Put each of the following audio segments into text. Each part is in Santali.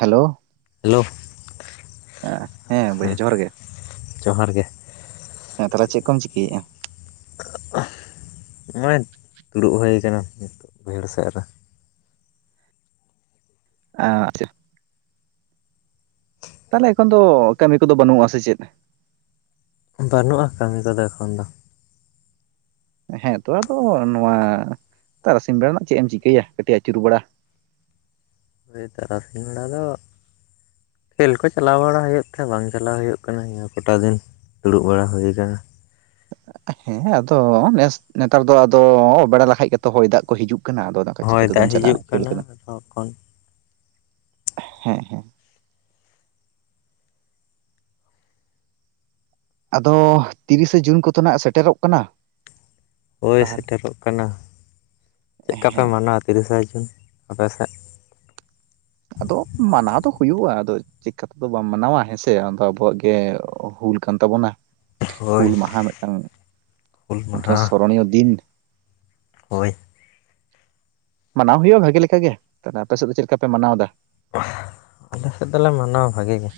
ᱦᱮᱞᱳ ᱦᱮᱞᱳ ᱦᱮᱸ ᱵᱚᱭᱦᱟ ᱡᱚᱦᱟᱨ ᱜᱮ ᱡᱚᱦᱟᱨ ᱜᱮ ᱦᱮᱸ ᱛᱟᱦᱚᱞᱮ ᱪᱮᱫ ᱠᱚᱢ ᱪᱤᱠᱟᱹᱭᱤᱜ ᱟ ᱱᱚᱜ ᱚᱭ ᱫᱩᱲᱩᱵ ᱦᱩᱭ ᱠᱟᱱᱟ ᱵᱟᱹᱭᱦᱟᱹᱲ ᱥᱮᱫ ᱨᱮ [unintelligible] ᱛᱟᱦᱚᱞᱮ ᱮᱠᱷᱚᱱ ᱫᱚ ᱠᱟᱹᱢᱤ ᱠᱚᱫᱚ ᱵᱟᱹᱱᱩᱜᱼᱟ ᱥᱮ ᱪᱮᱫ ᱵᱟᱹᱱᱩᱜᱼᱟ ᱠᱟᱹᱢᱤ ᱠᱚᱫᱚ ᱮᱠᱷᱚᱱ ᱫᱚ ᱦᱮᱸᱛᱚ ᱟᱫᱚ ᱱᱚᱣᱟ ᱛᱟᱨᱟᱥᱤᱧ ᱵᱮᱲᱟ ᱨᱮᱱᱟᱜ ᱪᱮᱫ ᱮᱢ ᱪᱤᱠᱟᱹᱭᱟ ᱠᱟᱹᱴᱤᱡ ᱟᱹᱪᱩᱨ ᱵᱮᱲᱟ ᱛᱟᱨᱟᱥᱤᱧ ᱵᱮᱲᱟ ᱫᱚ ᱠᱷᱮᱞ ᱠᱚ ᱪᱟᱞᱟᱣ ᱵᱟᱲᱟ ᱦᱩᱭᱩᱜ ᱛᱟᱦᱮᱸ ᱵᱟᱝ ᱪᱟᱞᱟᱣ ᱦᱩᱭᱩᱜ ᱠᱟᱱᱟ ᱱᱤᱭᱟᱹ ᱠᱚᱴᱟ ᱫᱤᱱ ᱫᱩᱲᱩᱵ ᱵᱟᱲᱟ ᱦᱩᱭ ᱠᱟᱱᱟ ᱦᱮᱸ ᱟᱫᱚ ᱱᱮᱥ ᱱᱮᱛᱟᱨ ᱫᱚ ᱟᱫᱚ ᱚᱵᱮᱲᱟ ᱞᱮᱠᱷᱟᱡ ᱜᱮᱛᱚ ᱦᱚᱭ ᱫᱟᱜ ᱠᱚ ᱦᱤᱡᱩᱜ ᱠᱟᱱᱟ ᱟᱫᱚ ᱚᱱᱠᱟ ᱦᱚᱭ ᱫᱟᱜ ᱪᱤᱠᱟᱹᱛᱮᱫᱚᱢ ᱦᱤᱡᱩᱜ ᱪᱟᱞᱟᱜᱼᱟ ᱠᱷᱮᱞ ᱠᱟᱱᱟ ᱠᱚᱫᱚ ᱛᱚᱠᱷᱚᱱ ᱦᱮᱸ ᱦᱮᱸ ᱟᱫᱚ ᱛᱤᱨᱤᱥᱮ ᱡᱩᱱ ᱠᱚᱫᱚ ᱱᱟᱜ ᱥᱮᱴᱮᱨᱚᱜ ᱠᱟᱱᱟ ᱦᱳᱭ ᱛᱟᱦᱚᱞᱮ ᱥᱮᱴᱮᱨᱚᱜ ᱠᱟᱱᱟ ᱪᱮᱫ ᱞᱮᱠᱟᱯᱮ ᱦᱮᱸ ᱢᱟᱱᱟᱣᱟ ᱛᱤᱨᱤᱥᱮ ᱡᱩᱱ ᱟᱯᱮ ᱥᱮᱫ ᱟᱫᱚ ᱢᱟᱱᱟᱣ ᱫᱚ ᱦᱩᱭᱩᱜᱼᱟ ᱟᱫᱚ ᱪᱮᱫ ᱠᱟᱛᱮ ᱫᱚ ᱵᱟᱢ ᱢᱟᱱᱟᱣᱟ ᱦᱮᱸᱥᱮ ᱟᱫᱚ ᱟᱵᱚᱣᱟᱜ ᱜᱮ ᱦᱩᱞ ᱠᱟᱱ ᱛᱟᱵᱚᱱᱟ ᱦᱳᱭ ᱦᱩᱞ ᱢᱟᱦᱟ ᱢᱤᱫᱴᱟᱝ ᱦᱩᱞ ᱢᱤᱫᱴᱟᱝ ᱢᱟᱦᱟ ᱥᱚᱨᱚᱱᱤᱭ ᱫᱤᱱ ᱦᱳᱭ ᱢᱟᱱᱟᱣ ᱦᱩᱭᱩᱜᱼᱟ ᱵᱷᱟᱜᱮ ᱞᱮᱠᱟᱜᱮ ᱛᱟᱦᱚᱞᱮ ᱟᱯᱮ ᱥᱮᱫ ᱫᱚ ᱪᱮᱫ ᱞᱮᱠᱟ ᱯᱮ ᱢᱟᱱᱟᱣ ᱮᱫᱟ ᱟᱞᱮ ᱥᱮᱫ ᱫᱚᱞᱮ ᱢᱟᱱᱟᱣᱟ ᱵᱷᱟᱜᱤ ᱜᱮ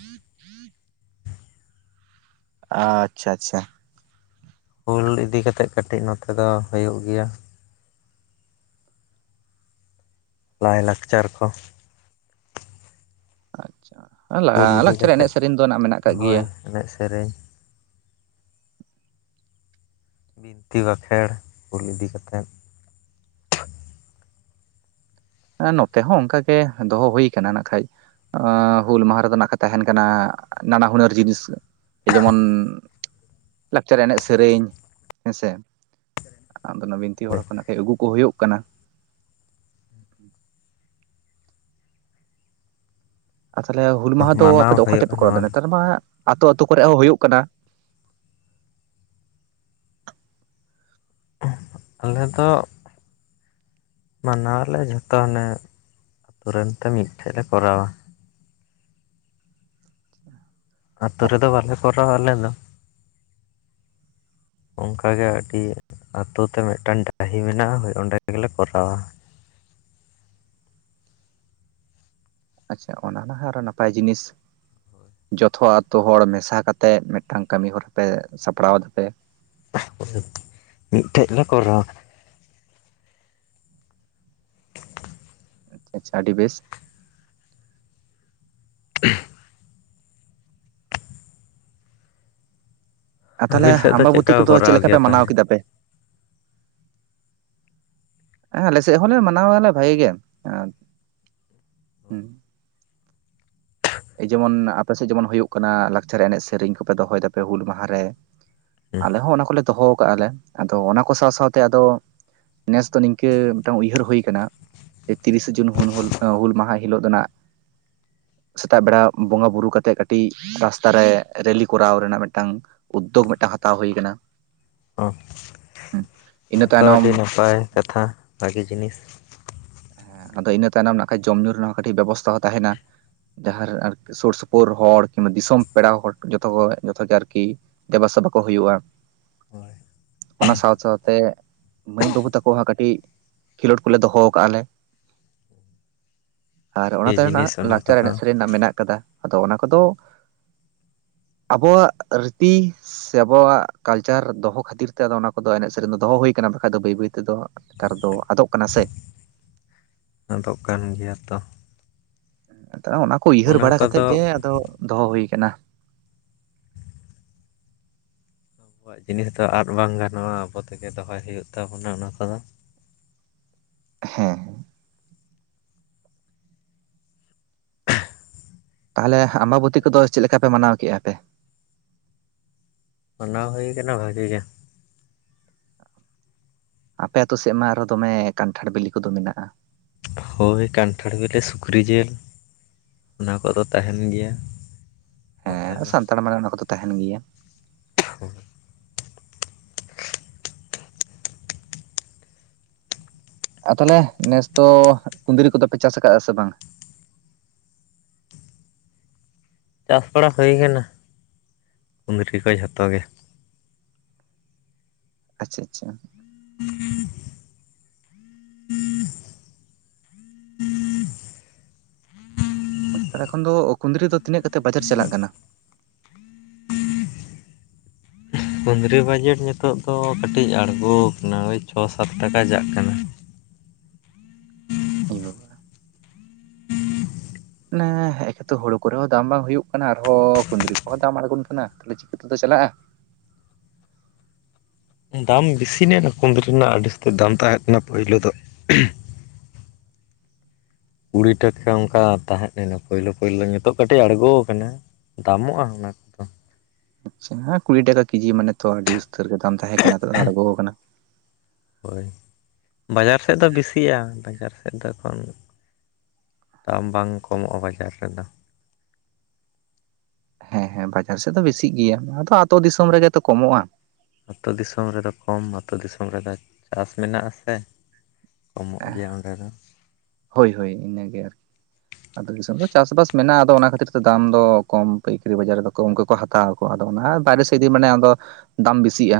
ᱟᱪᱪᱷᱟ ᱟᱪᱪᱷᱟ ᱦᱩᱞ ᱤᱫᱤ ᱠᱟᱛᱮᱜ ᱠᱟᱹᱴᱤᱡ ᱱᱚᱛᱮ ᱫᱚ ᱦᱩᱭᱩᱜ ᱜᱮᱭᱟ ᱞᱟᱭᱞᱟᱠᱪᱟᱨ ᱠᱚ ᱟᱪᱪᱷᱟ ᱦᱩᱞ ᱤᱫᱤ ᱞᱟᱠᱪᱟᱨ ᱠᱟᱛᱮᱫ ᱮᱱᱮᱡ ᱥᱮᱨᱮᱧ ᱫᱚ ᱱᱟᱜ ᱢᱮᱱᱟᱜ ᱟᱠᱟᱜ ᱦᱳᱭ ᱜᱮᱭᱟ ᱮᱱᱮᱡ ᱥᱮᱨᱮᱧ ᱵᱤᱱᱛᱤ ᱵᱟᱠᱷᱮᱸᱲ ᱦᱩᱞ ᱤᱫᱤ ᱠᱟᱛᱮᱫ ᱱᱚᱛᱮ ᱦᱚᱸ ᱚᱱᱠᱟ ᱜᱮ ᱫᱚᱦᱚ ᱦᱩᱭ ᱟᱠᱟᱱᱟ ᱠᱷᱟᱡ ᱦᱩᱞ ᱢᱟᱦᱟ ᱨᱮᱫᱚ ᱱᱟᱜ ᱠᱚ ᱛᱟᱦᱮᱱ ᱠᱟᱱᱟ ᱱᱟᱱᱟ ᱦᱩᱱᱟᱹᱨ ᱡᱤᱱᱤᱥ ᱡᱮᱢᱚᱱ ᱞᱟᱠᱪᱟᱨ ᱮᱱᱮᱡ ᱥᱮᱨᱮᱧ ᱦᱮᱸᱥᱮ ᱟᱫᱚ ᱚᱱᱟ ᱵᱤᱱᱛᱤ ᱦᱚᱲ ᱠᱚ ᱵᱮᱥᱛᱚ ᱱᱟᱜᱠᱷᱟᱡ ᱟᱹᱜᱩ ᱠᱚ ᱦᱩᱭᱩᱜ ᱠᱟᱱᱟ ᱦᱩᱸ [inaudible] ᱟᱨ ᱛᱟᱦᱚᱞᱮ ᱦᱩᱞ ᱢᱟᱦᱟ ᱫᱚ ᱟᱯᱮ ᱢᱟᱱᱟᱣ ᱫᱚ ᱚᱠᱟ ᱴᱷᱮᱡ ᱦᱩᱭᱩᱜᱼᱟ ᱯᱮ ᱠᱚᱨᱟᱣ ᱱᱚᱣᱟ ᱫᱟ ᱫᱚ ᱱᱮᱛᱟᱨ ᱢᱟ ᱟᱛᱳ ᱟᱛᱳ ᱠᱚᱨᱮ ᱦᱚᱸ ᱦᱩᱭᱩᱜ ᱠᱟᱱᱟ ᱟᱞᱮ ᱫᱚ ᱢᱟᱱᱟᱣᱟ ᱟᱞᱮ ᱡᱷᱚᱛᱚ ᱦᱟᱱᱮ ᱟᱹᱛᱩ ᱨᱮᱱ ᱛᱮ ᱢᱤᱫᱴᱷᱮᱱ ᱞᱮ ᱠᱚᱨᱟᱣᱟ ᱟᱹᱛᱩ ᱨᱮᱫᱚ ᱵᱟᱞᱮ ᱠᱚᱨᱟᱣᱟ ᱟᱞᱮ ᱫᱚ [inaudible] ᱚᱱᱠᱟ ᱜᱮ ᱟᱹᱰᱤ ᱟᱛᱳ ᱛᱮ ᱢᱤᱫᱴᱟᱝ ᱰᱟᱹᱦᱤ ᱢᱮᱱᱟᱜ-ᱟ ᱦᱚᱭ ᱚᱸᱰᱮ ᱜᱮᱞᱮ ᱠᱚᱨᱟᱣᱟ ᱟᱪᱪᱷᱟ ᱚᱱᱟ ᱱᱟᱦᱚᱸ ᱟᱨᱚ ᱱᱟᱯᱟᱭ ᱡᱤᱱᱤᱥ ᱡᱚᱛᱚ ᱟᱛᱳ ᱦᱚᱲ ᱢᱮᱥᱟ ᱠᱟᱛᱮ ᱢᱤᱫᱴᱟᱝ ᱠᱟᱹᱢᱤ ᱦᱚᱨᱟ ᱯᱮ ᱥᱟᱯᱲᱟᱣ ᱫᱟᱯᱮ ᱢᱤᱫᱴᱷᱮᱡ ᱞᱮ ᱠᱚᱨᱟᱣᱟ [inaudible] ᱟᱪᱪᱷᱟ ᱟᱪᱪᱷᱟ ᱟᱹᱰᱤ ᱵᱮᱥ [inaudible] ᱟᱨ ᱛᱟᱦᱚᱞᱮ ᱟᱹᱵᱤᱱ ᱥᱮᱫ ᱫᱚ ᱟᱢᱵᱟᱵᱩᱛᱤ ᱪᱮᱫᱠᱟ ᱠᱚ ᱠᱚᱫᱚ ᱪᱮᱫ ᱠᱚᱨᱟᱣ ᱞᱮᱠᱟ ᱜᱮᱭᱟ ᱯᱮ ᱢᱟᱱᱟᱣ ᱛᱟᱦᱚᱞᱮ ᱠᱮᱫᱟ ᱯᱮ ᱦᱮᱸ ᱟᱞᱮᱥᱮᱫ ᱦᱚᱸᱞᱮ ᱢᱟᱱᱟᱣᱟᱞᱮ ᱵᱷᱟᱜᱤ ᱜᱮ ᱦᱮᱸ ᱮᱭ ᱡᱮᱢᱚᱱ ᱟᱯᱮᱥᱮᱫ ᱡᱮᱢᱚᱱ ᱦᱩᱭᱩᱜ ᱠᱟᱱᱟ ᱞᱟᱠᱪᱟᱨ ᱮᱱᱮᱡ ᱥᱮᱨᱮᱧ ᱠᱚᱯᱮ ᱫᱚᱦᱚᱭ ᱫᱟᱯᱮ ᱦᱩᱞ ᱢᱟᱦᱟ ᱨᱮ ᱟᱞᱮ ᱦᱚᱸ ᱚᱱᱟ ᱠᱚᱞᱮ ᱫᱚᱦᱚ ᱠᱟᱜ-ᱟ ᱞᱮ ᱟᱫᱚ ᱚᱱᱟ ᱠᱚ ᱥᱟᱶ ᱥᱟᱶᱛᱮ ᱟᱫᱚ ᱱᱮᱥ ᱫᱚ ᱱᱤᱝᱠᱟᱹ ᱢᱤᱫᱴᱟᱝ ᱩᱭᱦᱟᱹᱨ ᱦᱩᱭ ᱟᱠᱟᱱᱟ ᱮ ᱛᱤᱨᱤᱥᱮ ᱡᱩᱱ ᱦᱩᱞ ᱦᱩᱞ ᱦᱩᱞ ᱢᱟᱦᱟ ᱦᱤᱞᱳᱜ ᱫᱚᱱᱟᱜ ᱥᱮᱛᱟᱜ ᱵᱮᱲᱟ ᱵᱚᱸᱜᱟ ᱵᱩᱨᱩ ᱠᱟᱛᱮᱜ ᱠᱟᱹᱴᱤᱡ ᱨᱟᱥᱛᱟ ᱨᱮ ᱨᱮᱞᱤ ᱠᱚᱨᱟᱣ ᱨᱮᱱᱟᱜ ᱢᱤᱫᱴᱟᱝ ᱩᱫᱽᱫᱳᱜᱽ ᱢᱤᱫᱴᱟᱝ ᱦᱟᱛᱟᱣ ᱦᱩᱭ ᱟᱠᱟᱱᱟ ᱚᱸ ᱤᱱᱟᱹ ᱱᱚᱭᱟ ᱫᱚ ᱛᱟᱭᱱᱚᱢ ᱟᱹᱰᱤ ᱱᱟᱯᱟᱭ ᱠᱟᱛᱷᱟ ᱵᱷᱟᱜᱤ ᱡᱤᱱᱤᱥ ᱟᱫᱚ ᱤᱱᱟᱹ ᱛᱟᱭᱱᱚᱢ ᱱᱟᱠᱷᱟᱡ ᱡᱚᱢ ᱧᱩ ᱨᱮᱱᱟᱜ ᱠᱟᱹᱴᱤᱡ ᱵᱮᱵᱚᱥᱛᱷᱟ ᱦᱚᱸ ᱛᱟᱦᱮᱱᱟ ᱡᱟᱦᱟᱨᱮ ᱟᱨᱠᱤ ᱥᱩᱨ ᱥᱩᱯᱩᱨ ᱦᱚᱲ ᱠᱤᱱᱵᱟ ᱫᱤᱥᱚᱢ ᱯᱮᱲᱟ ᱦᱚᱲ ᱡᱚᱛᱚ ᱡᱚᱛᱚ ᱜᱮ ᱟᱨᱠᱤ ᱫᱮᱵᱟᱥᱮᱵᱟ ᱠᱚ ᱦᱩᱭᱩᱜ-ᱟ ᱦᱳᱭ ᱚᱱᱟ ᱥᱟᱶ ᱥᱟᱶᱛᱮ ᱢᱟᱹᱭ ᱵᱟᱹᱵᱩ ᱛᱟᱠᱚᱭᱟᱜ ᱦᱚᱸ ᱠᱟᱹᱴᱤᱡ ᱠᱷᱮᱞᱳᱰ ᱠᱚᱞᱮ ᱫᱚᱦᱚ ᱟᱠᱟᱜ-ᱟᱞᱮ ᱟᱨ ᱚᱱᱟ ᱵᱷᱟᱹᱜᱤ ᱛᱟᱭᱱᱟᱢ ᱡᱤᱱᱤᱥ ᱢᱮᱱᱟᱜ-ᱟ ᱚᱱᱟ ᱞᱟᱠᱪᱟᱨ ᱠᱚᱫᱚ ᱮᱱᱮᱡ ᱥᱮᱨᱮᱧ ᱢᱮᱱᱟᱜ ᱠᱟᱫᱟ ᱟᱫᱚ ᱚᱱᱟ ᱠᱚᱫᱚ ᱟᱵᱚᱣᱟᱜ ᱨᱤᱛᱤ ᱥᱮ ᱟᱵᱚᱣᱟᱜ ᱠᱟᱞᱪᱟᱨ ᱫᱚᱦᱚ ᱠᱷᱟᱹᱛᱤᱨ ᱛᱮ ᱟᱫᱚ ᱚᱱᱟ ᱠᱚᱫᱚ ᱮᱱᱮᱡ ᱥᱮᱨᱮᱧ ᱫᱚ ᱫᱚᱦᱚ ᱦᱩᱭ ᱠᱟᱱᱟ ᱵᱟᱠᱷᱟ ᱫᱚ ᱵᱟᱹᱭ ᱵᱟᱹᱭ ᱛᱮᱫᱚ ᱱᱮᱛᱟᱨ ᱫᱚ ᱟᱫᱚᱜ ᱠᱟᱱᱟ ᱥᱮ ᱟᱫᱚᱜ ᱠᱟᱱ ᱜᱮᱭᱟ ᱛᱚ ᱟᱫᱚ ᱚᱱᱟ ᱠᱚ ᱩᱭᱦᱟᱹᱨ ᱚᱱᱟ ᱵᱟᱲᱟ ᱠᱟᱛᱮᱜ ᱠᱚᱫᱚ ᱜᱮ ᱟᱫᱚ ᱫᱚᱦᱚ ᱦᱩᱭ ᱟᱠᱟᱱᱟ ᱟᱵᱚᱣᱟᱜ ᱡᱤᱱᱤᱥ ᱫᱚ ᱟᱫ ᱵᱟᱝ ᱜᱟᱱᱚᱜ-ᱟ ᱟᱵᱚ ᱛᱮᱜᱮ ᱫᱚᱦᱚᱭ ᱦᱩᱭᱩᱜ ᱛᱟᱵᱚᱱᱟ ᱚᱱᱟ ᱠᱚᱫᱚ ᱦᱮᱸ ᱛᱟᱦᱚᱞᱮ ᱟᱢᱵᱟᱵᱚᱛᱤ ᱠᱚᱫᱚ ᱪᱮᱫ ᱞᱮᱠᱟ ᱯᱮ ᱢᱟᱱᱟᱣ ᱠᱮᱫ-ᱟ ᱯᱮ ᱢᱟᱱᱟᱣ ᱦᱩᱭ ᱠᱟᱱᱟ ᱵᱷᱟᱹᱜᱤ ᱜᱮ ᱟᱯᱮ ᱟᱹᱛᱩ ᱥᱮᱫ ᱢᱟ ᱟᱨ ᱦᱚᱸ ᱫᱚᱢᱮ ᱠᱟᱱᱴᱷᱟᱲ ᱵᱤᱞᱤ ᱠᱚᱫᱚ ᱢᱮᱱᱟᱜ-ᱟ ᱦᱳᱭ ᱠᱟᱱᱴᱷᱟᱲ ᱵᱤᱞᱤ ᱥᱩᱠᱨᱤ ᱡᱤᱞ ᱚᱱᱟ ᱠᱚᱫᱚ ᱛᱟᱦᱮᱱ ᱜᱮᱭᱟ ᱱᱚᱛᱮ ᱢᱟ ᱛᱟᱨᱢᱟᱱᱮ ᱚᱱᱟ ᱠᱚᱫᱚ ᱛᱟᱦᱮᱱ ᱜᱮᱭᱟ [unintelligible] ᱟᱨ ᱛᱟᱦᱚᱞᱮ ᱱᱮᱥ ᱫᱚ ᱠᱩᱱᱫᱽᱨᱤ ᱠᱚᱫᱚᱯᱮ ᱪᱟᱥ ᱟᱠᱟᱫᱟ ᱥᱮ ᱵᱟᱝ ᱪᱟᱥ ᱵᱟᱲᱟ ᱦᱩᱭ ᱠᱟᱱᱟ ᱠᱩᱱᱫᱽᱨᱤ ᱠᱚ ᱡᱷᱚᱛᱚ ᱜᱮ ᱟᱪᱪᱷᱟ ᱟᱪᱪᱷᱟ [unintelligible] [inaudible] ᱯᱟᱸᱪᱛᱟᱲᱟ ᱠᱷᱚᱱ ᱫᱚ ᱠᱩᱸᱱᱫᱽᱨᱤ ᱫᱚ ᱛᱤᱱᱟᱹᱜ ᱠᱟᱛᱮᱫ ᱵᱟᱡᱟᱨ ᱪᱟᱞᱟᱜ ᱠᱟᱱᱟ ᱠᱩᱱᱫᱽᱨᱤ ᱵᱟᱡᱮᱴ ᱱᱤᱛᱚᱜ ᱫᱚ ᱠᱟᱹᱴᱤᱡ ᱟᱬᱜᱳ ᱠᱟᱱᱟ ᱳᱭ ᱪᱷᱚ ᱥᱟᱛ ᱴᱟᱠᱟ ᱪᱟᱜ ᱠᱟᱱᱟ ᱤ ᱵᱟᱵᱟ ᱢᱟᱱᱮ ᱮᱠᱮᱛᱚ ᱦᱳᱲᱳ ᱠᱚᱨᱮ ᱦᱚᱸ ᱫᱟᱢ ᱵᱟᱝ ᱦᱩᱭᱩᱜ ᱠᱟᱱᱟ ᱟᱨᱦᱚᱸ ᱠᱩᱸᱱᱫᱽᱨᱤ ᱠᱚᱦᱚᱸ ᱫᱟᱢ ᱟᱬᱜᱳ ᱠᱟᱱᱟ ᱛᱟᱦᱞᱮ ᱪᱤᱠᱟᱹᱛᱮᱫᱚ ᱪᱟᱞᱟᱜ-ᱟ ᱫᱟᱢ ᱵᱮᱥᱤ ᱞᱮᱱᱟ ᱠᱩᱱᱫᱽᱨᱤ ᱨᱮᱱᱟᱜ ᱟᱹᱰᱤᱩᱥᱛᱟᱹᱨ ᱫᱟᱢ ᱛᱟᱦᱮᱸ ᱠᱟᱱᱟ ᱯᱳᱭᱞᱳ ᱫᱚ ᱠᱩᱲᱤ ᱴᱟᱠᱟ ᱚᱱᱠᱟ ᱛᱟᱦᱮᱸᱜ ᱞᱮᱱᱟ ᱯᱳᱭᱞᱳ ᱯᱳᱭᱞᱳ ᱱᱤᱛᱚᱜ ᱠᱟᱹᱴᱤᱡ ᱟᱬᱜᱚ ᱠᱟᱱᱟ ᱫᱟᱢᱚᱜᱼᱟ ᱚᱱᱟ ᱠᱚᱫᱚ ᱟᱪᱪᱷᱟ ᱠᱩᱲᱤ ᱴᱟᱠᱟ ᱠᱮᱡᱤ ᱢᱟᱱᱮᱛᱚ ᱟᱹᱰᱤ ᱩᱥᱛᱟᱹᱨ ᱜᱮ ᱫᱟᱢ ᱛᱟᱦᱮᱸ ᱠᱟᱱᱟ ᱱᱤᱛᱚᱜ ᱫᱚ ᱟᱬᱜᱚ ᱠᱟᱱᱟ ᱦᱳᱭ ᱵᱟᱡᱟᱨ ᱥᱮᱫ ᱫᱚ ᱵᱮᱥᱤᱜᱼᱟ ᱵᱟᱡᱟᱨ ᱥᱮᱫ ᱱᱤᱛᱚᱜ ᱫᱚ ᱮᱠᱷᱚᱱ ᱫᱟᱢ ᱵᱟᱝ ᱠᱚᱢᱚᱜᱼᱟ ᱵᱟᱡᱟᱨ ᱨᱮᱫᱚ ᱦᱮᱸ ᱦᱮᱸ ᱵᱟᱡᱟᱨ ᱥᱮᱫ ᱫᱚ ᱵᱮᱥᱤᱜ ᱜᱮᱭᱟ ᱟᱫᱚ ᱟᱛᱳ ᱫᱤᱥᱚᱢ ᱨᱮᱜᱮ ᱛᱚ ᱠᱚᱢᱚᱜ ᱟ ᱟᱛᱳ ᱫᱤᱥᱚᱢ ᱨᱮᱫᱚ ᱠᱚᱢ ᱟᱛᱳ ᱫᱤᱥᱚᱢ ᱨᱮᱫᱚ ᱪᱟᱥ ᱢᱮᱱᱟᱜ ᱟᱥᱮ ᱠᱚᱢᱚᱜ ᱜᱮᱭᱟ ᱚᱸᱰᱮ ᱫᱚ ᱦᱳᱭ ᱦᱳᱭ ᱤᱱᱟᱹ ᱜᱮ ᱟᱨᱠᱤ ᱟᱛᱳ ᱫᱤᱥᱚᱢ ᱨᱮᱫᱚ ᱪᱟᱥᱵᱟᱥ ᱢᱮᱱᱟᱜᱼᱟ ᱟᱫᱚ ᱚᱱᱟ ᱠᱷᱟᱹᱛᱤᱨ ᱛᱮ ᱫᱟᱢ ᱫᱚ ᱠᱚᱢ ᱯᱟᱹᱭᱠᱟᱹᱨᱤ ᱵᱟᱡᱟᱨ ᱨᱮᱫᱚ ᱠᱚᱢ ᱜᱮᱠᱚ ᱦᱟᱛᱟᱣ ᱟᱠᱚ ᱟᱫᱚ ᱚᱱᱟ ᱵᱟᱭᱨᱮ ᱥᱮ ᱤᱫᱤ ᱢᱟᱱᱮ ᱟᱫᱚ ᱫᱟᱢ ᱵᱮᱥᱤᱜᱼᱟ᱾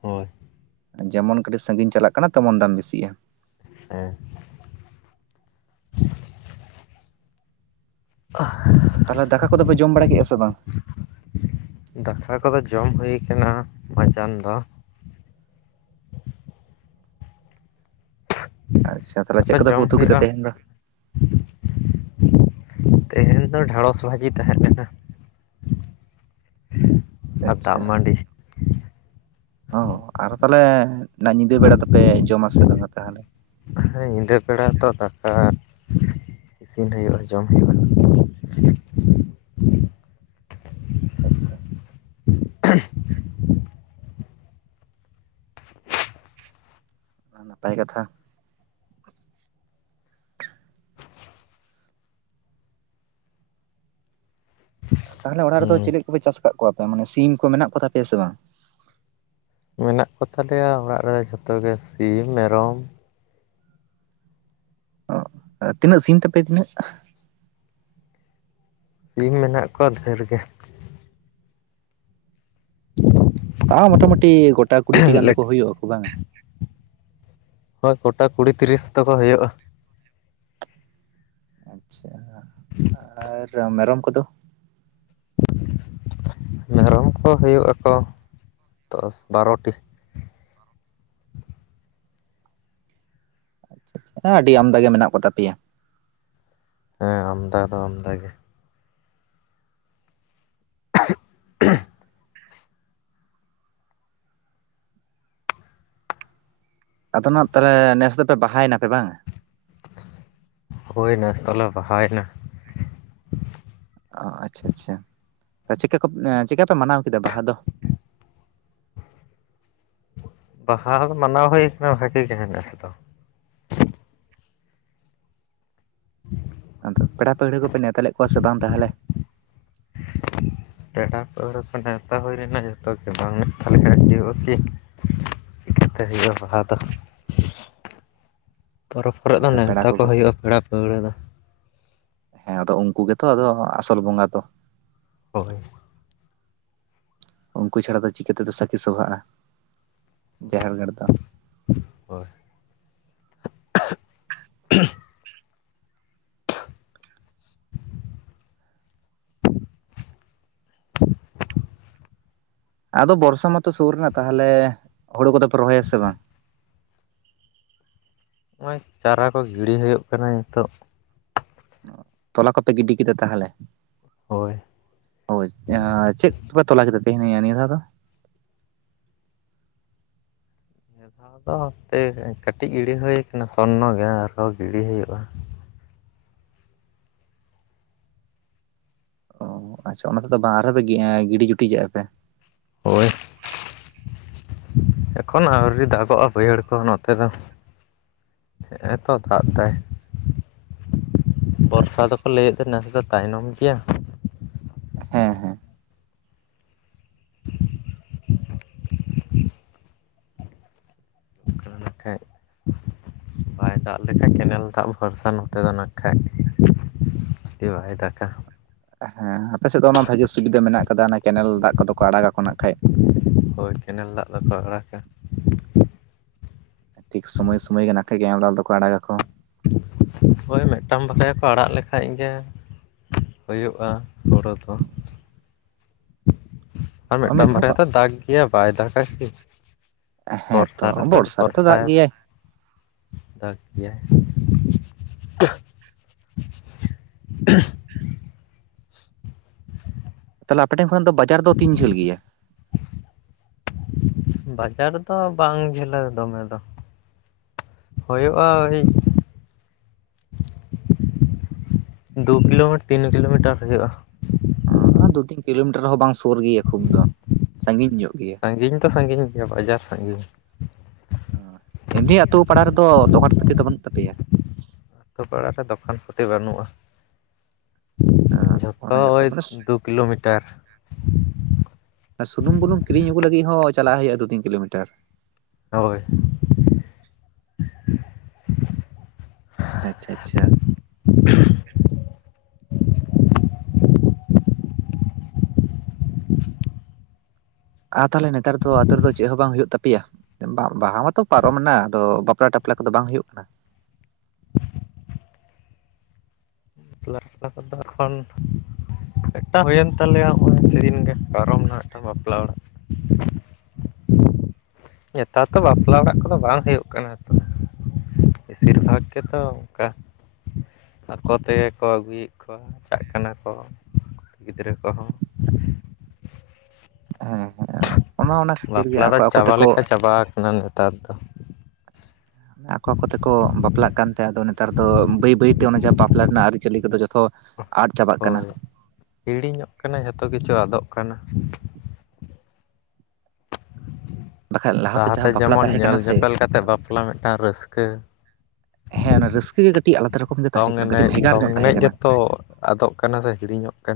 ᱦᱳᱭ ᱡᱮᱢᱚᱱ ᱠᱟᱹᱴᱤᱡ ᱥᱟᱺᱟᱹᱜᱤᱧ ᱪᱟᱞᱟᱜ ᱠᱟᱱᱟ ᱛᱮᱢᱚᱱ ᱫᱟᱢ ᱵᱮᱥᱤᱜᱼᱟ᱾ ᱦᱮᱸ [unintelligible] ᱟ ᱛᱟᱦᱚᱞᱮ ᱫᱟᱠᱟ ᱠᱚᱫᱚᱯᱮ ᱡᱚᱢ ᱵᱟᱲᱟ ᱠᱮᱜ-ᱟ ᱥᱮ ᱵᱟᱝ? ᱫᱟᱠᱟ ᱠᱚᱫᱚ ᱡᱚᱢ ᱦᱩᱭ ᱠᱟᱱᱟ ᱢᱟᱡᱟᱱ ᱫᱚ ᱟᱪᱪᱷᱟ ᱛᱟᱦᱚᱞᱮ ᱪᱮᱫ ᱟᱫᱚ ᱠᱚᱫᱚ ᱯᱮ ᱡᱚᱢ ᱩᱛᱩ ᱠᱮᱫᱟ ᱦᱩᱭᱩᱜᱼᱟ ᱛᱮᱦᱮᱧ ᱫᱚ? ᱛᱮᱦᱮᱧ ᱫᱚ ᱰᱷᱮᱸᱲᱚᱥ ᱵᱷᱟᱹᱡᱤ ᱛᱟᱦᱮᱸᱜ ᱞᱮᱱᱟ ᱟᱨ ᱫᱟᱜᱽ ᱟᱪᱪᱷᱟ ᱢᱟᱰᱤ ᱚ ᱟᱨᱦᱚ ᱛᱟᱦᱚᱞᱮ ᱚᱱᱟ ᱧᱤᱫᱟᱹ ᱵᱮᱲᱟ ᱫᱚᱯᱮ ᱡᱚᱢᱟ ᱥᱮ ᱵᱟᱝᱟ ᱛᱟᱦᱚᱞᱮ? ᱦᱮ ᱧᱤᱫᱟᱹ ᱵᱮᱲᱟ ᱛᱚ ᱫᱟᱠᱟ ᱤᱥᱤᱱ ᱦᱩᱭᱩᱜᱼᱟ ᱡᱚᱢ ᱦᱩᱭᱩᱜᱼᱟ᱾ ᱟᱪᱪᱷᱟ [unintelligible] ᱱᱟᱯᱟᱭ ᱠᱟᱛᱷᱟ ᱛᱟᱦᱚᱞᱮ ᱚᱲᱟᱜ ᱨᱮᱫᱚ ᱦᱩᱸ ᱪᱤᱞᱤ ᱠᱚᱯᱮ ᱪᱟᱥ ᱠᱟᱜ ᱠᱚᱣᱟ ᱯᱮ ᱢᱟᱱᱮ ᱥᱤᱢ ᱠᱚ ᱢᱮᱱᱟᱜ ᱠᱚ ᱛᱟᱯᱮᱭᱟ ᱥᱮ ᱵᱟᱝ? ᱢᱮᱱᱟᱜ ᱠᱚ ᱛᱟᱞᱮᱭᱟ ᱚᱲᱟᱜ ᱨᱮ ᱡᱷᱚᱛᱚ ᱜᱮ ᱥᱤᱢ ᱢᱮᱨᱚᱢ᱾ ᱚ ᱛᱤᱱᱟᱹᱜ ᱥᱤᱢ ᱛᱟᱯᱮ ᱛᱤᱱᱟᱹᱜ? ᱥᱤᱢ ᱢᱮᱱᱟᱜ ᱠᱚᱣᱟ ᱫᱷᱮᱨ ᱜᱮ᱾ ᱛᱟᱣ ᱢᱳᱚᱴᱟᱢᱩᱴᱤ ᱜᱚᱴᱟ ᱠᱩᱲᱤᱴᱤ ᱜᱟᱱ ᱫᱚᱠᱚ ᱦᱩᱭᱩᱜᱼᱟᱠᱚ ᱵᱟᱝ-ᱟ ᱦᱳᱭ ᱠᱚᱴᱟ ᱠᱩᱲᱤ ᱛᱤᱨᱤᱥ ᱛᱚᱠᱚ ᱦᱩᱭᱩᱜᱼᱟ᱾ ᱟᱪᱪᱷᱟ ᱟᱨ ᱢᱮᱨᱚᱢ ᱠᱚᱫᱚ? ᱢᱮᱨᱚᱢ ᱠᱚ ᱦᱩᱭᱩᱜᱼᱟᱠᱚ ᱫᱚᱥ ᱵᱟᱨᱚᱴᱤ᱾ ᱦᱮᱸ ᱟᱹᱰᱤ ᱟᱢᱫᱟ ᱜᱮ ᱢᱮᱱᱟᱜ ᱠᱚ ᱛᱟᱯᱮᱭᱟ᱾ ᱦᱮᱸ ᱟᱢᱫᱟ ᱫᱚ ᱟᱢᱫᱟ ᱜᱮ᱾ [unintelligible] ᱟᱫᱚ ᱱᱟᱜ ᱛᱟᱦᱚᱞᱮ ᱱᱮᱥ ᱫᱚᱯᱮ ᱵᱟᱦᱟᱭᱮᱱᱟᱯᱮ ᱵᱟᱝ-ᱟ ᱦᱩᱭ ᱱᱮᱥ ᱫᱚᱞᱮ ᱵᱟᱦᱟᱭᱮᱱᱟ᱾ ᱚ ᱟᱪᱪᱷᱟ ᱟᱪᱪᱷᱟ ᱪᱤᱠᱟ ᱠᱚ ᱪᱤᱠᱟ ᱯᱮ ᱢᱟᱱᱟᱣ ᱠᱮᱫᱟ ᱵᱟᱦᱟ ᱫᱚ? ᱵᱟᱦᱟ ᱢᱟᱱᱟᱣ ᱦᱩᱭ ᱠᱟᱱᱟ ᱵᱷᱟᱜᱤ ᱜᱮ ᱱᱮᱥ ᱫᱚ᱾ ᱟᱫᱚ ᱯᱮᱲᱟ ᱯᱟᱹᱲᱦᱟᱹ ᱠᱚᱯᱮ ᱱᱮᱶᱛᱟ ᱞᱮᱫ ᱠᱚᱣᱟ ᱥᱮ ᱵᱟᱝ ᱛᱟᱦᱚᱞᱮ? ᱯᱮᱲᱟ ᱯᱟᱹᱣᱲᱩᱣᱟᱹ ᱠᱚ ᱱᱮᱶᱛᱟ ᱦᱩᱭ ᱞᱮᱱᱟ ᱡᱚᱛᱚ ᱜᱮ ᱵᱟᱝ ᱱᱮᱶᱛᱟ ᱞᱮᱠᱷᱟᱡ ᱦᱩᱭᱩᱜ-ᱟ ᱠᱤ ᱪᱤᱠᱟᱹᱛᱮ ᱦᱩᱭᱩᱜᱼᱟ ᱵᱟᱦᱟ ᱫᱚ᱾ ᱯᱚᱨᱚᱵᱽ ᱠᱚᱨᱮ ᱫᱚ ᱦᱮᱸᱛᱚ ᱯᱮᱲᱟ ᱱᱮᱶᱛᱟ ᱠᱚ ᱠᱚᱜᱮ ᱦᱩᱭᱩᱜᱼᱟ ᱯᱮᱲᱟ ᱯᱟᱹᱣᱲᱟᱹ ᱫᱚ᱾ ᱦᱮᱸ ᱟᱫᱚ ᱩᱱᱠᱩ ᱜᱮᱛᱚ ᱟᱫᱚ ᱟᱥᱚᱞ ᱵᱚᱸᱜᱟ ᱫᱚ᱾ ᱦᱳᱭ ᱩᱱᱠᱩ ᱪᱷᱟᱲᱟ ᱫᱚ ᱪᱤᱠᱟᱹ ᱛᱮᱫᱚ ᱥᱟᱹᱠᱷᱤ ᱥᱚᱵᱷᱟᱜᱼᱟ ᱡᱟᱦᱮᱨ ᱜᱟᱲ ᱫᱚ᱾ ᱦᱳᱭ [inaudible] ᱟᱫᱚ ᱵᱚᱨᱥᱟ ᱢᱟᱛᱚ ᱥᱩᱨ ᱮᱱᱟ ᱛᱟᱦᱚᱞᱮ ᱦᱩᱲᱩ ᱠᱚᱫᱚ ᱯᱮ ᱨᱚᱦᱚᱭᱟ ᱥᱮ ᱵᱟᱝ? ᱱᱚᱜᱼᱚᱭ ᱪᱟᱨᱟ ᱠᱚ ᱜᱤᱲᱤ ᱦᱩᱭᱩᱜ ᱠᱟᱱᱟ ᱱᱤᱛᱚᱜ᱾ ᱛᱚᱞᱟ ᱠᱚᱯᱮ ᱜᱤᱰᱤ ᱠᱮᱫᱟ ᱛᱟᱦᱚᱞᱮ? ᱦᱳᱭ ᱦᱳᱭ ᱪᱮᱫ ᱠᱚᱯᱮ ᱛᱚᱞᱟ ᱠᱮᱫᱟ [unintelligible] ᱱᱤᱭᱟᱹ ᱫᱷᱟᱣ ᱫᱚ? ᱟᱫᱚ ᱦᱟᱯᱮ ᱠᱟᱹᱴᱤᱡ ᱜᱤᱲᱤ ᱦᱩ ᱠᱟᱱᱟ ᱥᱚᱨᱱᱚ ᱜᱮ ᱟᱨᱦᱚᱸ ᱜᱤᱲᱤ ᱦᱩᱭᱩᱜᱼᱟ ᱚ ᱟᱪᱪᱷᱟ ᱚᱱᱟ ᱛᱮᱫᱚ ᱵᱟᱝ ᱟᱨᱦᱚᱸ ᱯᱮ ᱜᱤᱰᱤ ᱡᱩᱴᱤᱡᱟᱜᱼᱟ ᱯᱮ᱾ ᱦᱳᱭ ᱮᱠᱷᱚᱱ ᱟᱹᱣᱨᱤ ᱫᱟᱜᱚᱜᱼᱟ ᱵᱟᱹᱭᱦᱟᱹᱲ ᱠᱚ ᱱᱚᱛᱮ ᱫᱚ᱾ ᱦᱮᱸᱜ ᱮ ᱛᱚ ᱫᱟᱜ ᱫᱟᱭ ᱟᱪᱪᱷᱟ ᱵᱚᱨᱥᱟ ᱟᱪᱪᱷᱟ ᱫᱚᱠᱚ ᱞᱟᱹᱭᱮᱫ ᱫᱚ ᱱᱮᱥ ᱫᱚ ᱛᱟᱭᱱᱚᱢ ᱜᱮᱭᱟ ᱦᱮᱸ ᱦᱮᱸ [inaudible] [inaudible] ᱵᱟᱭ ᱫᱟᱜ ᱞᱮᱠᱷᱟᱱ ᱠᱮᱱᱮᱞ ᱫᱟᱜ ᱵᱷᱚᱨᱥᱟ ᱱᱚᱛᱮ ᱫᱚ ᱱᱟᱦ ᱠᱷᱟᱡ [unintelligible] ᱛᱮ ᱵᱟᱭ ᱫᱟᱠᱟ ᱦᱮᱸ ᱟᱯᱮ ᱥᱮᱫ ᱫᱚ ᱚᱱᱟ ᱵᱷᱟᱜᱮ ᱥᱩᱵᱤᱫᱷᱟ ᱢᱮᱱᱟᱜ ᱠᱟᱫᱟ ᱚᱱᱟ ᱠᱮᱱᱮᱞ ᱫᱟᱜ ᱠᱚᱫᱚ ᱠᱚ ᱟᱲᱟᱜᱟᱠᱚ ᱱᱟᱜ ᱠᱷᱟᱡ ᱦᱳᱭ ᱠᱮᱱᱮᱞ ᱫᱟᱜ ᱫᱚᱠᱚ ᱟᱲᱟᱜᱟ ᱴᱷᱤᱠ ᱥᱳᱢᱚᱭ ᱥᱳᱢᱚᱭ ᱜᱮ ᱱᱟᱜ ᱠᱷᱟᱡ ᱜᱮ ᱮᱢᱞᱟᱞ ᱫᱚᱠᱚ ᱟᱲᱟᱜᱟᱠᱚ᱾ ᱦᱳᱭ ᱢᱤᱫᱴᱟᱱ ᱵᱟᱠᱷᱟᱡ ᱠᱚ ᱟᱲᱟᱜ ᱞᱮᱠᱷᱟᱡ ᱜᱮ ᱦᱳᱭᱳᱜᱼᱟ ᱦᱳᱲᱳ ᱫᱚ ᱟᱨ ᱢᱤᱫ ᱢᱤᱫᱴᱟᱱ ᱫᱷᱟᱣ ᱵᱟᱨᱭᱟ ᱠᱚ ᱫᱚ ᱫᱟᱜᱽ ᱜᱮᱭᱟ ᱵᱟᱭ ᱫᱟᱜᱟ ᱠᱤ ᱵᱚᱨᱥᱟ ᱦᱮᱸᱛᱚ ᱨᱮᱫᱚ ᱵᱚᱨᱥᱟ ᱨᱮᱛᱚ ᱫᱟᱜ ᱵᱚᱨᱥᱟᱭ ᱜᱮᱭᱟᱭ ᱫᱟᱜᱽ ᱜᱮᱭᱟᱭ ᱛᱟᱦᱚᱞᱮ ᱟᱯᱮ ᱴᱷᱮᱱ ᱠᱷᱚᱱᱟᱜ ᱫᱚ ᱵᱟᱡᱟᱨ ᱫᱚ ᱛᱤᱱ ᱡᱷᱟᱹᱞ ᱜᱮᱭᱟ ᱵᱟᱡᱟᱨ ᱫᱚ ᱵᱟᱝ ᱡᱷᱟᱹᱞᱟ ᱫᱚᱢᱮ ᱫᱚ ᱦᱳᱭᱳᱜᱼᱟ ᱳᱭ ᱫᱩ ᱠᱤᱞᱳᱢᱤᱴᱟᱨ ᱛᱤᱱ ᱠᱤᱞᱳᱢᱤᱴᱟᱨ ᱦᱩᱭᱩᱜᱼᱟ ᱫᱩ ᱛᱤᱱ ᱠᱤᱞᱳᱢᱤᱴᱟᱨ ᱦᱚᱸ ᱵᱟᱝ ᱥᱳᱨ ᱜᱮᱭᱟ ᱠᱷᱩᱵ ᱫᱚ ᱥᱟᱺᱜᱤᱧ ᱧᱚᱜ ᱜᱮᱭᱟ ᱥᱟᱺᱜᱤᱧ ᱫᱚ ᱥᱟᱺᱜᱤᱧ ᱜᱮᱭᱟ ᱵᱟᱡᱟᱨ ᱥᱟᱺᱜᱤᱧᱟ ᱮᱢᱱᱤ ᱟᱛᱳ ᱯᱟᱲᱟ ᱨᱮᱫᱚ ᱫᱚᱠᱟᱱ ᱯᱟᱹᱛᱤ ᱫᱚ ᱵᱟᱹᱱᱩᱜ ᱛᱟᱯᱮᱭᱟ ᱟᱛᱳ ᱯᱟᱲᱟ ᱨᱮ ᱫᱚᱠᱟᱱ ᱯᱟᱹᱛᱤ ᱫᱚ ᱵᱟᱹᱱᱩᱜᱼᱟ ᱦᱮᱸ ᱡᱷᱚᱛᱚ ᱚᱱᱟ ᱳᱭ ᱜᱮᱛᱚ ᱢᱟᱱᱮ ᱫᱩ ᱠᱤᱞᱳᱢᱤᱴᱟᱨ ᱟᱨ ᱥᱩᱱᱩᱢ ᱵᱩᱞᱩᱝ ᱠᱤᱨᱤᱧ ᱟᱹᱜᱩ ᱞᱟᱹᱜᱤᱫ ᱦᱚᱸ ᱪᱟᱞᱟᱜ ᱦᱩᱭᱩᱜᱼᱟ ᱫᱩ ᱛᱤᱱ ᱠᱤᱞᱳᱢᱤᱴᱟᱨ ᱦᱳᱭ ᱟᱪᱪᱷᱟ ᱟᱪᱪᱷᱟ ᱟᱨ ᱛᱟᱦᱚᱞᱮ ᱱᱮᱛᱟᱨ ᱫᱚ ᱟᱹᱛᱩ ᱨᱮᱫᱚ ᱪᱮᱫ ᱦᱚᱸ ᱵᱟᱝ ᱦᱳᱭᱳᱜ ᱛᱟᱯᱮᱭᱟ ᱵᱟᱦᱟ ᱢᱟᱛᱚ ᱯᱟᱨᱚᱢᱮᱱᱟ ᱟᱫᱚ ᱵᱟᱯᱞᱟ ᱴᱟᱯᱞᱟ ᱠᱚᱫᱚ ᱵᱟᱝ ᱦᱩᱭᱩᱜ ᱠᱟᱱᱟ ᱵᱟᱯᱞᱟ ᱴᱟᱯᱞᱟ ᱠᱚ ᱫᱚ ᱮᱠᱷᱚᱱ ᱢᱮᱛᱴᱟᱱ ᱦᱩᱭᱮᱱ ᱛᱟᱞᱮᱭᱟ ᱱᱚᱜᱼᱚᱭ ᱥᱮᱫᱤᱱ ᱜᱮ ᱯᱟᱨᱚᱢ ᱱᱟ ᱢᱮᱛᱴᱟᱱ ᱵᱟᱯᱞᱟ ᱚᱲᱟᱜ ᱱᱮᱛᱟᱨ ᱫᱚ ᱵᱟᱯᱞᱟ ᱚᱲᱟᱜ ᱠᱚᱫᱚ ᱵᱟᱝ ᱦᱳᱭᱳᱜ ᱠᱟᱱᱟ ᱛᱚ ᱵᱮᱥᱤᱨ ᱵᱷᱟᱜᱽ ᱜᱮᱛᱚ ᱚᱝᱠᱟ ᱟᱠᱚ ᱛᱮᱜᱮ ᱠᱚ ᱟᱹᱜᱩᱭᱮᱫ ᱠᱚᱣᱟ ᱪᱟᱜ ᱠᱟᱱᱟ ᱠᱚ ᱜᱤᱫᱽᱨᱟᱹ ᱠᱚᱦᱚᱸ ᱦᱮᱸ ᱚᱱᱟ ᱚᱱᱟ ᱠᱷᱟᱹᱛᱤᱨ ᱜᱮ ᱵᱟᱯᱞᱟ ᱫᱚ ᱟᱠᱚ ᱟᱠᱚ ᱪᱟᱵᱟ ᱛᱮᱠᱚ ᱞᱮᱠᱟ ᱪᱟᱵᱟ ᱠᱟᱱᱟ ᱱᱮᱛᱟᱨ ᱫᱚ ᱟᱠᱚ ᱟᱠᱚ ᱛᱮᱠᱚ ᱵᱟᱯᱞᱟᱜ ᱠᱟᱱ ᱛᱮ ᱟᱫᱚ ᱱᱮᱛᱟᱨ ᱫᱚ ᱵᱟᱹᱭ ᱵᱟᱹᱭᱛᱮ ᱚᱱᱮ ᱡᱮ ᱵᱟᱯᱞᱟ ᱨᱮᱱᱟᱜ ᱟᱹᱨᱤᱪᱟᱹᱞᱤ ᱠᱚᱫᱚ ᱡᱷᱚᱛᱚ ᱦᱳᱭ ᱦᱤᱲᱤᱧᱚᱜ ᱠᱟᱱᱟ ᱡᱷᱚᱛᱚ ᱠᱤᱪᱷᱩ ᱟᱫᱚᱜ ᱠᱟᱱᱟ ᱵᱟᱠᱷᱟᱡ ᱞᱟᱦᱟᱛᱮ ᱡᱟᱦᱟᱸ ᱵᱟᱯᱞᱟ ᱡᱮᱢᱚᱱ ᱛᱟᱦᱮᱸ ᱧᱮᱞ ᱠᱟᱱᱟ ᱥᱮ ᱧᱮᱯᱮᱞ ᱠᱟᱛᱮᱫ ᱵᱟᱯᱞᱟ ᱢᱤᱫᱴᱟᱝ ᱨᱟᱹᱥᱠᱟᱹ ᱦᱮᱸ ᱚᱱᱟ ᱨᱟᱹᱥᱠᱟᱹ ᱜᱮ ᱠᱟᱹᱴᱤᱡ ᱟᱞᱟᱫᱟ ᱨᱚᱠᱚᱢ ᱜᱮ ᱛᱟᱦᱮᱸ ᱫᱚᱝ ᱠᱟᱱᱟ ᱠᱟᱹᱴᱤᱡ ᱮᱱᱮᱡ ᱵᱷᱮᱜᱟᱨ ᱧᱚᱜ ᱫᱚᱝ ᱛᱟᱦᱮᱸ ᱮᱱᱮᱡ ᱠᱟᱱᱟ ᱜᱮᱛᱚ ᱟᱫᱚᱜ ᱠᱟᱱᱟ ᱥᱮ ᱦᱤᱲᱤᱧᱚᱜ ᱠᱟᱱᱟ